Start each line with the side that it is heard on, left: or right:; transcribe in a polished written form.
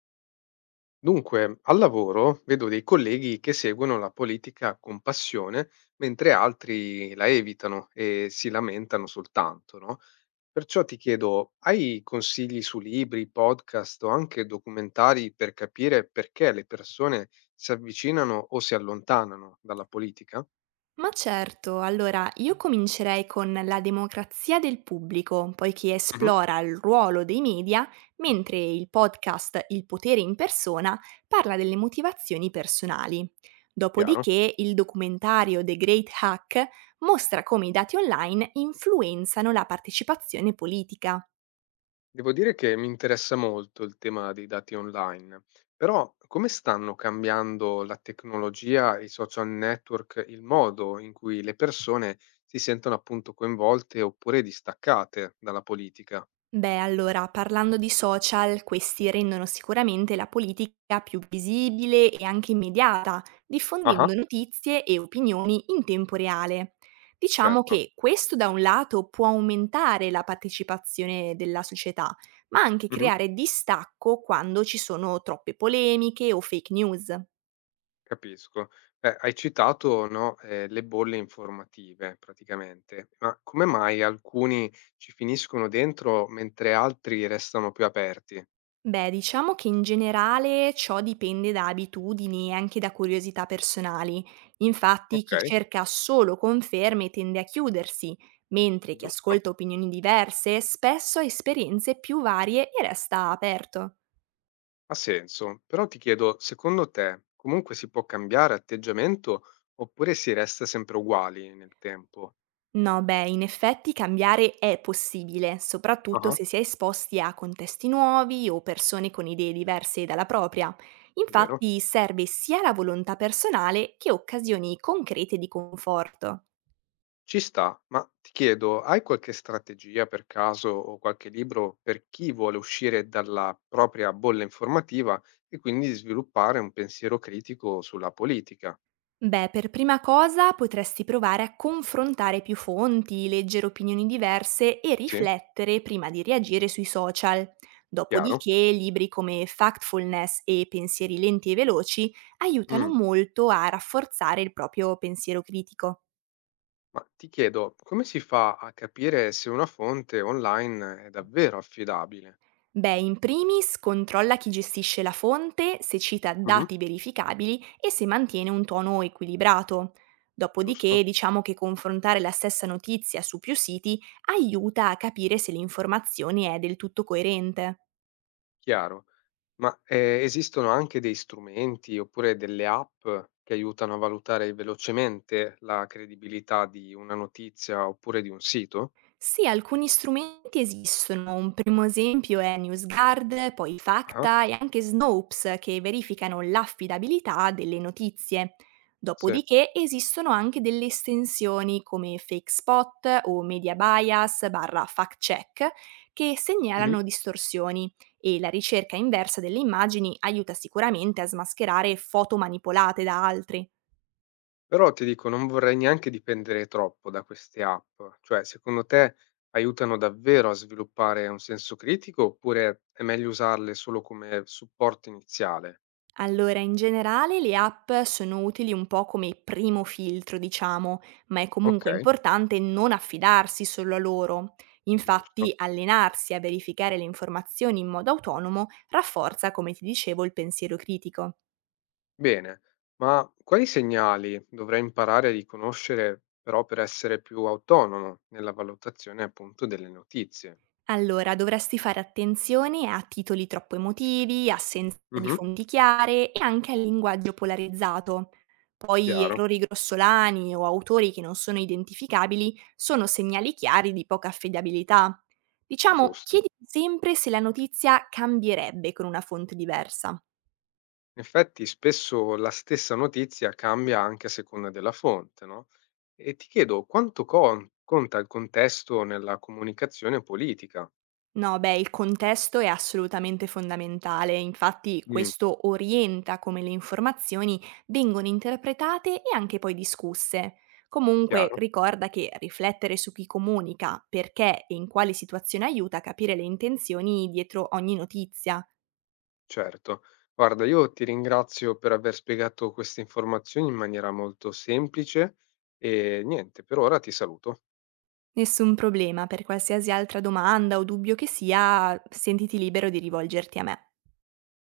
left: Dunque, al lavoro vedo dei colleghi che seguono la politica con passione, mentre altri la evitano e si lamentano soltanto, no? Perciò ti chiedo, hai consigli su libri, podcast o anche documentari per capire perché le persone si avvicinano o si allontanano dalla politica?
right: Ma certo, allora io comincerei con La democrazia del pubblico, poiché
left: Mhm,
right: esplora il ruolo dei media, mentre il podcast Il potere in persona parla delle motivazioni personali.
left: chiaro.
right: Dopodiché il documentario The Great Hack mostra come i dati online influenzano la partecipazione politica.
left: Devo dire che mi interessa molto il tema dei dati online, però come stanno cambiando la tecnologia e i social network il modo in cui le persone si sentono appunto coinvolte oppure distaccate dalla politica?
right: Beh, allora, parlando di social, questi rendono sicuramente la politica più visibile e anche immediata,
left: Ah,
right: diffondendo notizie e opinioni in tempo reale. Diciamo
left: certo,
right: che questo da un lato può aumentare la partecipazione della società, ma anche
left: mhm,
right: creare distacco quando ci sono troppe polemiche o fake news.
left: capisco. Hai citato, no, le bolle informative praticamente, ma come mai alcuni ci finiscono dentro mentre altri restano più aperti?
right: Beh, diciamo che in generale ciò dipende da abitudini e anche da curiosità personali. Infatti,
left: Ok,
right: chi cerca solo conferme tende a chiudersi, mentre chi
left: giusto.
right: ascolta opinioni diverse spesso ha esperienze più varie e resta aperto.
left: Ha senso, però ti chiedo, secondo te comunque si può cambiare atteggiamento oppure si resta sempre uguali nel tempo?
right: No, beh, in effetti cambiare è possibile, soprattutto
left: Ah,
right: se si è esposti a contesti nuovi o persone con idee diverse dalla propria.
left: vero?
right: Infatti serve sia la volontà personale che occasioni concrete di conforto.
left: Ci sta, ma ti chiedo, hai qualche strategia per caso o qualche libro per chi vuole uscire dalla propria bolla informativa e quindi sviluppare un pensiero critico sulla politica?
right: Beh, per prima cosa potresti provare a confrontare più fonti, leggere opinioni diverse e
left: Sì,
right: riflettere prima di reagire sui social.
left: chiaro?
right: Dopodiché, libri come Factfulness e Pensieri lenti e veloci aiutano
left: Mm,
right: molto a rafforzare il proprio pensiero critico.
left: ma ti chiedo, come si fa a capire se una fonte online è davvero affidabile?
right: Beh, in primis controlla chi gestisce la fonte, se cita
left: Mhm,
right: dati verificabili e se mantiene un tono equilibrato.
left: giusto?
right: Dopodiché diciamo che confrontare la stessa notizia su più siti aiuta a capire se l'informazione è del tutto coerente.
left: Chiaro. Ma, esistono anche dei strumenti oppure delle app che aiutano a valutare velocemente la credibilità di una notizia oppure di un sito?
right: Sì, alcuni strumenti esistono. Un primo esempio è NewsGuard, poi
left: Ah-ah,
right: Facta e anche Snopes che verificano l'affidabilità delle notizie.
left: sì.
right: Dopodiché esistono anche delle estensioni come FakeSpot o Media Bias barra Fact Check che
left: Mh-mh.
right: segnalano distorsioni e la ricerca inversa delle immagini aiuta sicuramente a smascherare foto manipolate da altri.
left: Però ti dico, non vorrei neanche dipendere troppo da queste app. Cioè, secondo te aiutano davvero a sviluppare un senso critico oppure è meglio usarle solo come supporto iniziale?
right: Allora, in generale le app sono utili un po' come primo filtro, diciamo, ma è comunque
left: Okay,
right: importante non affidarsi solo a loro.
left: giusto.
right: Infatti, allenarsi a verificare le informazioni in modo autonomo rafforza, come ti dicevo, il pensiero critico.
left: Bene, ma quali segnali dovrei imparare a riconoscere però per essere più autonomo nella valutazione appunto delle notizie?
right: Allora, dovresti fare attenzione a titoli troppo emotivi, assenza di
left: Mhm,
right: fonti chiare e anche al linguaggio polarizzato. Poi
left: chiaro,
right: errori grossolani o autori che non sono identificabili sono segnali chiari di poca affidabilità. Diciamo,
left: giusto.
right: chiedi sempre se la notizia cambierebbe con una fonte diversa.
left: In effetti spesso la stessa notizia cambia anche a seconda della fonte, no? E ti chiedo quanto conta il contesto nella comunicazione politica?
right: No, beh, il contesto è assolutamente fondamentale, infatti
left: Mm,
right: questo orienta come le informazioni vengono interpretate e anche poi discusse. Comunque
left: chiaro,
right: ricorda che riflettere su chi comunica, perché e in quale situazione aiuta a capire le intenzioni dietro ogni notizia.
left: certo. Guarda, io ti ringrazio per aver spiegato queste informazioni in maniera molto semplice e niente, per ora ti saluto.
right: Nessun problema, per qualsiasi altra domanda o dubbio che sia, sentiti libero di rivolgerti a me.